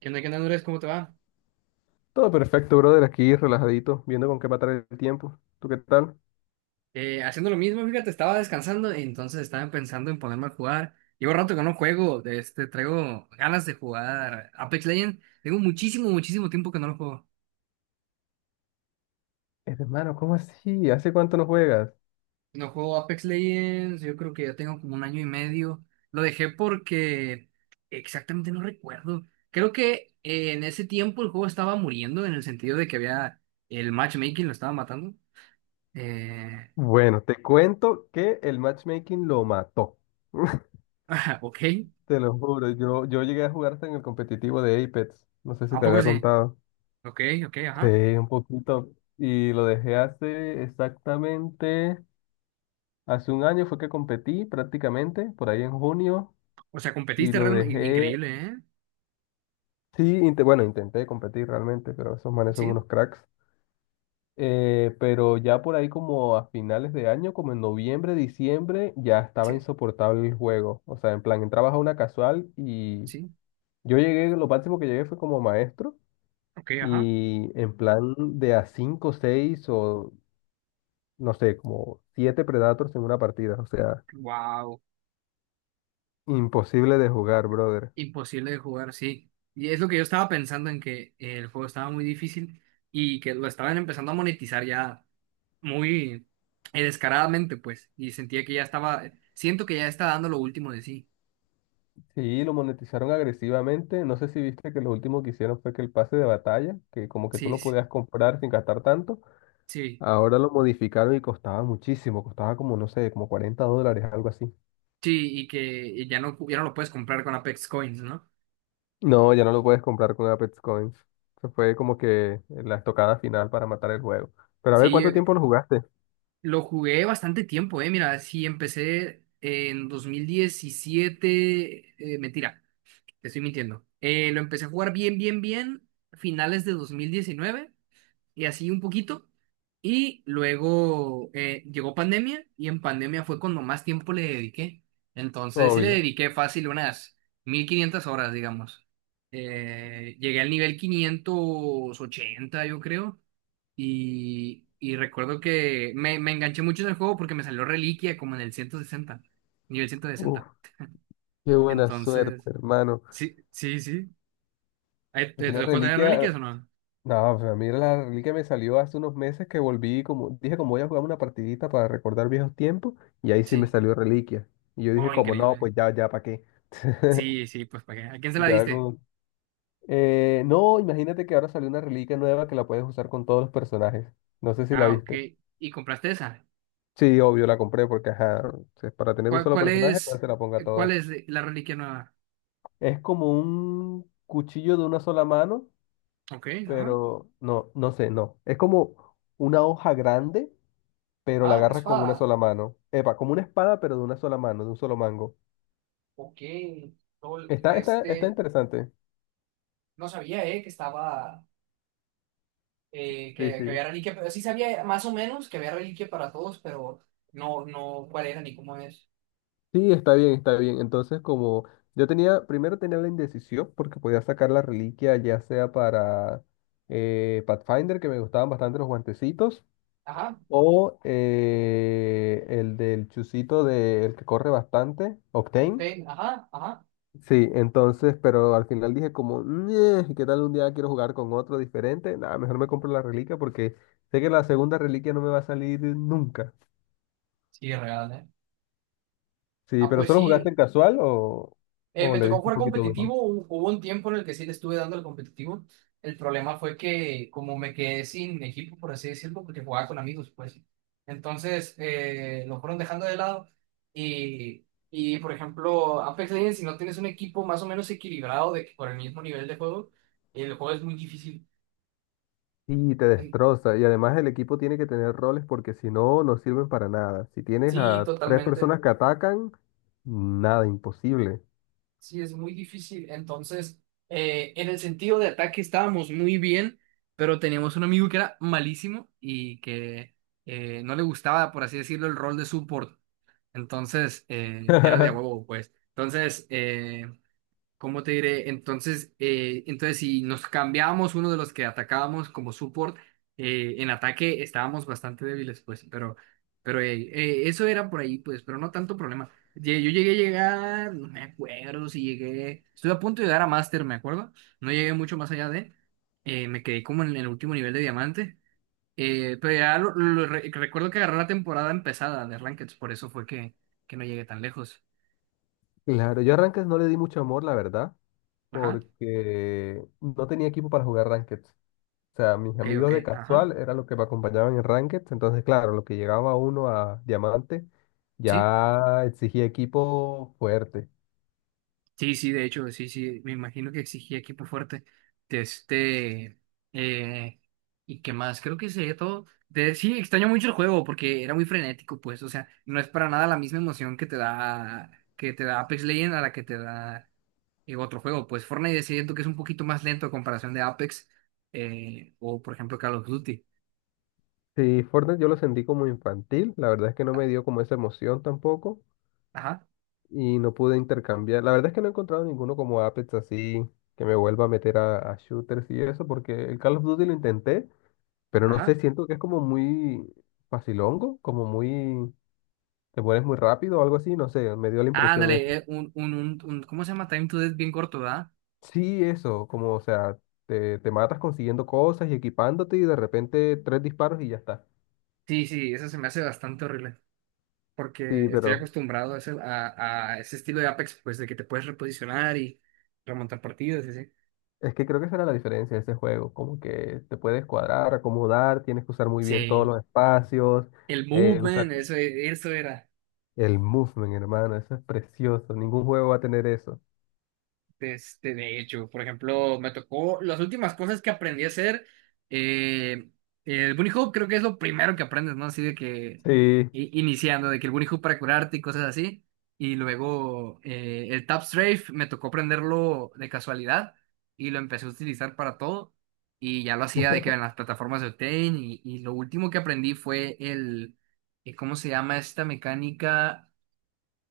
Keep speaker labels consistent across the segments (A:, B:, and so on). A: Qué onda, Andrés? ¿Cómo te va?
B: Todo perfecto, brother, aquí relajadito, viendo con qué matar el tiempo. ¿Tú qué tal?
A: Haciendo lo mismo, fíjate, estaba descansando, entonces estaba pensando en ponerme a jugar. Llevo rato que no juego, este, traigo ganas de jugar Apex Legends. Tengo muchísimo, muchísimo tiempo que no lo juego.
B: Es hermano, ¿cómo así? ¿Hace cuánto no juegas?
A: No juego Apex Legends, yo creo que ya tengo como un año y medio. Lo dejé porque exactamente no recuerdo. Creo que en ese tiempo el juego estaba muriendo en el sentido de que había el matchmaking lo estaba matando. Eh,
B: Bueno, te cuento que el matchmaking lo mató.
A: ok,
B: Te lo juro, yo llegué a jugar hasta en el competitivo de Apex. No sé si
A: ¿a
B: te
A: poco
B: había
A: sí?
B: contado.
A: Ok, ok,
B: Sí,
A: ajá.
B: un poquito. Y lo dejé hace exactamente, hace un año fue que competí prácticamente, por ahí en junio,
A: O sea,
B: y
A: competiste
B: lo
A: realmente
B: dejé,
A: increíble, ¿eh?
B: sí, bueno, intenté competir realmente, pero esos manes son
A: Sí,
B: unos cracks. Pero ya por ahí como a finales de año, como en noviembre, diciembre, ya estaba
A: sí,
B: insoportable el juego. O sea, en plan, entrabas a una casual y
A: sí.
B: yo llegué, lo máximo que llegué fue como maestro
A: Ok, ajá.
B: y en plan de a 5 6 o no sé, como 7 Predators en una partida. O sea,
A: Wow.
B: imposible de jugar, brother.
A: Imposible de jugar, sí. Y es lo que yo estaba pensando en que el juego estaba muy difícil y que lo estaban empezando a monetizar ya muy descaradamente, pues. Y sentía que ya estaba, siento que ya está dando lo último de sí.
B: Sí, lo monetizaron agresivamente. No sé si viste que lo último que hicieron fue que el pase de batalla, que como que tú
A: Sí,
B: lo
A: sí,
B: podías comprar sin gastar tanto.
A: sí.
B: Ahora lo modificaron y costaba muchísimo, costaba como, no sé, como 40 dólares, algo así.
A: Sí, y que ya no, ya no lo puedes comprar con Apex Coins, ¿no?
B: No, ya no lo puedes comprar con Apex Coins. Eso fue como que la estocada final para matar el juego. Pero a
A: Sí,
B: ver, ¿cuánto tiempo lo jugaste?
A: lo jugué bastante tiempo, eh. Mira, sí, empecé en 2017. Mentira, te estoy mintiendo. Lo empecé a jugar bien, bien, bien, finales de 2019 y así un poquito. Y luego llegó pandemia y en pandemia fue cuando más tiempo le dediqué. Entonces sí le
B: Obvio.
A: dediqué fácil unas 1500 horas, digamos. Llegué al nivel 580, yo creo. Y recuerdo que me enganché mucho en el juego porque me salió Reliquia como en el 160 nivel ciento
B: Uf,
A: sesenta
B: qué buena suerte,
A: Entonces,
B: hermano.
A: sí, sí, sí. Ahí,
B: A
A: ¿te,
B: mí
A: te
B: la
A: dejó tener Reliquias o
B: reliquia,
A: no?
B: no, pues a mí la reliquia me salió hace unos meses que volví, como dije, como voy a jugar una partidita para recordar viejos tiempos, y ahí sí me
A: Sí.
B: salió reliquia. Y yo dije,
A: Oh,
B: como no,
A: increíble.
B: pues ya, ya, ¿para qué?
A: Sí, sí, pues ¿para qué? ¿A quién se la
B: Ya,
A: diste?
B: como no, imagínate que ahora salió una reliquia nueva que la puedes usar con todos los personajes. No sé si la
A: Ah, ok.
B: viste.
A: ¿Y compraste esa?
B: Sí, obvio, la compré porque, ajá, es para tener un solo
A: ¿Cuál
B: personaje, no
A: es,
B: se la ponga a
A: cuál
B: todas.
A: es la Reliquia nueva?
B: Es como un cuchillo de una sola mano,
A: Ok, ajá.
B: pero no, no sé, no. Es como una hoja grande, pero la
A: Ah, una
B: agarras con
A: espada.
B: una sola mano. Epa, como una espada, pero de una sola mano, de un solo mango.
A: Ok. Lol,
B: Está
A: este,
B: interesante.
A: no sabía, que estaba.
B: Sí,
A: Que,
B: sí.
A: que había reliquia, pero sí sabía más o menos que había reliquia para todos, pero no, no cuál era ni cómo es.
B: Sí, está bien, está bien. Entonces, como yo tenía, primero tenía la indecisión porque podía sacar la reliquia ya sea para Pathfinder, que me gustaban bastante los guantecitos,
A: Ajá,
B: o el del chusito de, el que corre bastante, Octane.
A: Pepe, ajá, ajá.
B: Sí, entonces, pero al final dije como, "Ñe, ¿qué tal un día quiero jugar con otro diferente? Nada, mejor me compro la reliquia porque sé que la segunda reliquia no me va a salir nunca.
A: Sí, real, ¿eh?
B: Sí,
A: Ah,
B: pero
A: pues
B: ¿solo jugaste en
A: sí.
B: casual o
A: Me
B: le
A: tocó
B: diste un
A: jugar
B: poquito
A: competitivo,
B: duro?
A: hubo un tiempo en el que sí le estuve dando el competitivo. El problema fue que como me quedé sin equipo, por así decirlo, porque jugaba con amigos, pues. Entonces lo fueron dejando de lado y, por ejemplo, Apex Legends, si no tienes un equipo más o menos equilibrado de, por el mismo nivel de juego, el juego es muy difícil.
B: Y te
A: En-
B: destroza. Y además el equipo tiene que tener roles porque si no, no sirven para nada. Si tienes
A: Sí,
B: a tres
A: totalmente.
B: personas que atacan, nada, imposible.
A: Sí, es muy difícil. Entonces, en el sentido de ataque estábamos muy bien, pero teníamos un amigo que era malísimo y que no le gustaba, por así decirlo, el rol de support. Entonces, era de a huevo, pues. ¿Cómo te diré? Entonces, entonces si nos cambiábamos uno de los que atacábamos como support, en ataque estábamos bastante débiles, pues, pero eso era por ahí, pues, pero no tanto problema. Yo llegué a llegar, no me acuerdo si llegué, estuve a punto de llegar a Master, me acuerdo, no llegué mucho más allá de, me quedé como en el último nivel de diamante, pero ya lo recuerdo que agarré la temporada empezada de Rankeds, por eso fue que no llegué tan lejos.
B: Claro, yo a Ranked no le di mucho amor, la verdad,
A: Ajá,
B: porque no tenía equipo para jugar Ranked. O sea, mis
A: ok, ok,
B: amigos de
A: ajá.
B: casual eran los que me acompañaban en Ranked. Entonces, claro, lo que llegaba uno a Diamante
A: Sí.
B: ya exigía equipo fuerte.
A: Sí, sí, de hecho, sí, sí, me imagino que exigía equipo fuerte. De este, eh, ¿y qué más? Creo que sería todo. De, sí, extraño mucho el juego porque era muy frenético, pues, o sea, no es para nada la misma emoción que te da Apex Legends a la que te da otro juego. Pues Fortnite siento que es un poquito más lento a comparación de Apex o, por ejemplo, Call of Duty.
B: Sí, Fortnite yo lo sentí como infantil. La verdad es que no me dio como esa emoción tampoco.
A: Ajá,
B: Y no pude intercambiar. La verdad es que no he encontrado ninguno como Apex así que me vuelva a meter a shooters y eso, porque el Call of Duty lo intenté, pero no sé,
A: ajá.
B: siento que es como muy facilongo, como muy, te pones muy rápido o algo así, no sé, me dio la impresión eso.
A: Ándale, ¿cómo se llama? Time to Death bien corto, ¿verdad?
B: Sí, eso, como, o sea, te matas consiguiendo cosas y equipándote y de repente tres disparos y ya está.
A: Sí, sí, eso se me hace bastante horrible.
B: Sí,
A: Porque estoy
B: pero
A: acostumbrado a ese estilo de Apex, pues de que te puedes reposicionar y remontar partidos, y así.
B: es que creo que esa era la diferencia de ese juego, como que te puedes cuadrar, acomodar, tienes que usar muy bien todos
A: Sí,
B: los espacios,
A: el
B: usar
A: movement, eso era.
B: El movement, hermano, eso es precioso. Ningún juego va a tener eso.
A: Este, de hecho, por ejemplo, me tocó las últimas cosas que aprendí a hacer. eh, el bunny hoop creo que es lo primero que aprendes, ¿no? Así de que
B: Sí.
A: iniciando, de que el bunny hoop para curarte y cosas así. Y luego el tap strafe me tocó aprenderlo de casualidad y lo empecé a utilizar para todo. Y ya lo hacía de que en las plataformas de Octane. Y lo último que aprendí fue el, ¿cómo se llama esta mecánica?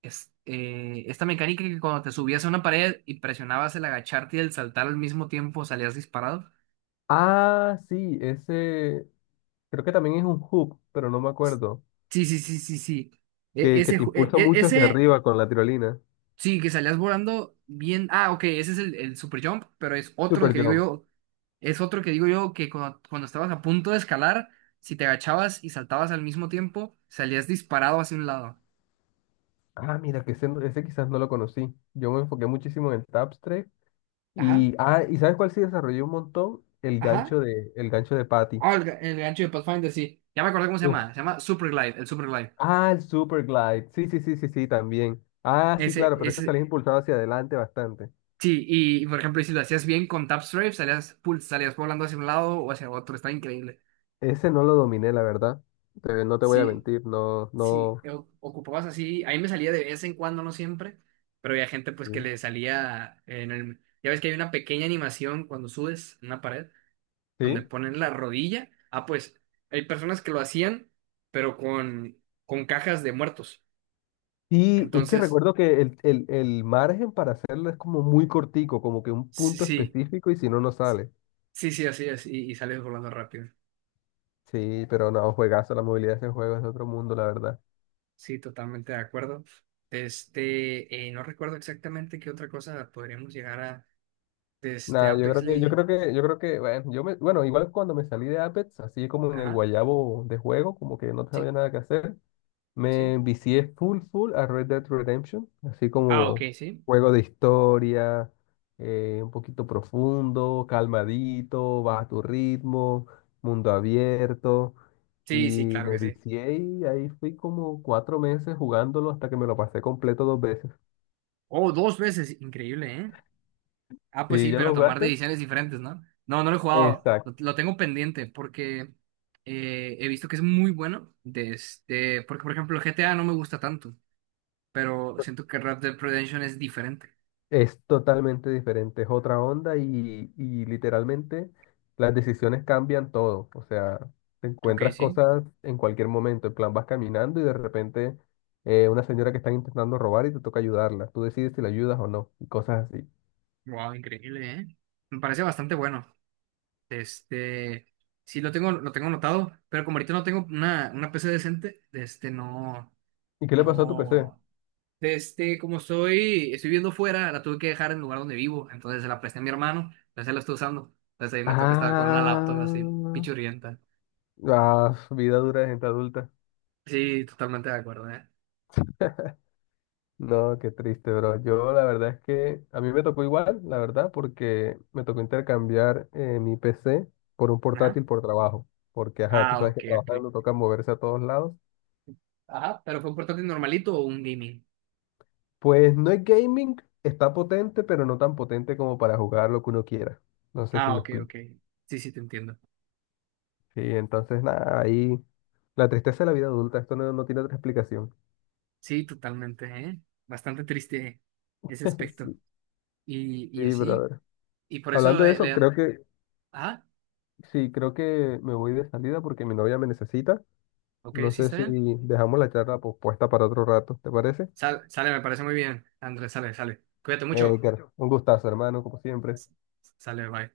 A: Es, esta mecánica que cuando te subías a una pared y presionabas el agacharte y el saltar al mismo tiempo salías disparado.
B: Ah, sí, ese creo que también es un hoop, pero no me acuerdo.
A: Sí, sí, sí, sí, sí. E-
B: Que
A: ese,
B: te
A: ju- e-
B: impulsa
A: e-
B: mucho hacia
A: ese,
B: arriba con la tirolina.
A: sí, que salías volando bien. Ah, ok, ese es el super jump, pero es otro
B: Super
A: que digo
B: Jump.
A: yo, es otro que digo yo que cuando, cuando estabas a punto de escalar, si te agachabas y saltabas al mismo tiempo, salías disparado hacia un lado.
B: Ah, mira, que ese, ese quizás no lo conocí. Yo me enfoqué muchísimo en el Tapstrike.
A: Ajá,
B: Y, ah, ¿y sabes cuál sí desarrolló un montón?
A: ajá.
B: El gancho de Patty.
A: Ah, el, el gancho de Pathfinder, sí. Ya me acordé cómo se llama.
B: Uf.
A: Se llama Super Glide, el Super Glide.
B: Ah, el Super Glide. Sí, sí, sí, sí, sí, también. Ah, sí,
A: Ese,
B: claro, pero este
A: ese,
B: salís impulsado hacia adelante bastante.
A: Sí, y por ejemplo, y si lo hacías bien con tap strafe, salías volando hacia un lado o hacia otro, estaba increíble.
B: Ese no lo dominé, la verdad. No te voy a
A: Sí,
B: mentir, no,
A: sí,
B: no.
A: ocupabas así, ahí me salía de vez en cuando, no siempre, pero había gente pues que
B: Sí.
A: le salía en el... Ya ves que hay una pequeña animación cuando subes una pared, donde
B: Sí,
A: ponen la rodilla. Ah, pues hay personas que lo hacían, pero con cajas de muertos.
B: y es que
A: Entonces,
B: recuerdo que el margen para hacerlo es como muy cortico, como que un
A: sí,
B: punto
A: sí,
B: específico y si no, no sale.
A: sí, sí, así es, y sales volando rápido.
B: Sí, pero no, juegazo, la movilidad de ese juego es de otro mundo, la verdad.
A: Sí, totalmente de acuerdo. Este, no recuerdo exactamente qué otra cosa podríamos llegar a, este
B: Nada,
A: Apex Legends.
B: yo creo que, bueno, yo me, bueno, igual cuando me salí de Apex, así como en el
A: Ajá,
B: guayabo de juego, como que no
A: sí,
B: sabía nada que hacer,
A: sí.
B: me vicié full full a Red Dead Redemption, así
A: Ah, ok,
B: como
A: sí.
B: juego de historia, un poquito profundo, calmadito, baja tu ritmo, mundo abierto.
A: Sí, sí,
B: Y
A: claro que
B: me
A: sí.
B: vicié y ahí fui como cuatro meses jugándolo hasta que me lo pasé completo dos veces.
A: Oh, dos veces, increíble, ¿eh? Ah, pues
B: ¿Sí
A: sí,
B: ya
A: pero
B: lo
A: tomar
B: jugaste?
A: decisiones diferentes, ¿no? No, no lo he jugado,
B: Exacto.
A: lo tengo pendiente porque he visto que es muy bueno. De este, porque, por ejemplo, GTA no me gusta tanto, pero siento que Red Dead Redemption es diferente.
B: Es totalmente diferente, es otra onda y literalmente las decisiones cambian todo. O sea, te
A: Ok,
B: encuentras
A: sí.
B: cosas en cualquier momento. En plan, vas caminando y de repente una señora que están intentando robar y te toca ayudarla. Tú decides si la ayudas o no y cosas así.
A: Wow, increíble, ¿eh? Me parece bastante bueno. Este, sí lo tengo anotado, pero como ahorita no tengo una PC decente, este, no,
B: ¿Y qué le pasó a tu PC?
A: no, este, como estoy, estoy viviendo fuera, la tuve que dejar en el lugar donde vivo, entonces se la presté a mi hermano, entonces la estoy usando, entonces ahí me toca estar con una laptop así,
B: Ah,
A: pichurrienta.
B: ah, vida dura de gente adulta.
A: Sí, totalmente de acuerdo, ¿eh?
B: No, qué triste, bro. Yo la verdad es que a mí me tocó igual, la verdad, porque me tocó intercambiar mi PC por un
A: Ajá.
B: portátil por trabajo, porque, ajá, tú
A: Ah,
B: sabes que
A: ok, ok.
B: trabajando toca moverse a todos lados.
A: Ajá, pero fue un portátil normalito o un gaming.
B: Pues no es gaming, está potente, pero no tan potente como para jugar lo que uno quiera. No sé si
A: Ah,
B: me
A: ok,
B: explico.
A: ok. Sí, sí, te entiendo.
B: Sí, entonces, nada, ahí la tristeza de la vida adulta, esto no, no tiene otra explicación.
A: Sí, totalmente, ¿eh? Bastante triste ese aspecto.
B: Sí,
A: Y
B: sí,
A: así.
B: brother.
A: Y por eso
B: Hablando de
A: le
B: eso, creo
A: dan...
B: que,
A: Ah,
B: sí, creo que me voy de salida porque mi novia me necesita.
A: ok,
B: No
A: sí
B: sé
A: está
B: si
A: bien.
B: dejamos la charla pospuesta para otro rato, ¿te parece?
A: Sale, me parece muy bien. Andrés, sale, sale. Cuídate mucho.
B: Edgar, un gustazo, hermano, como siempre.
A: S- Sale, bye.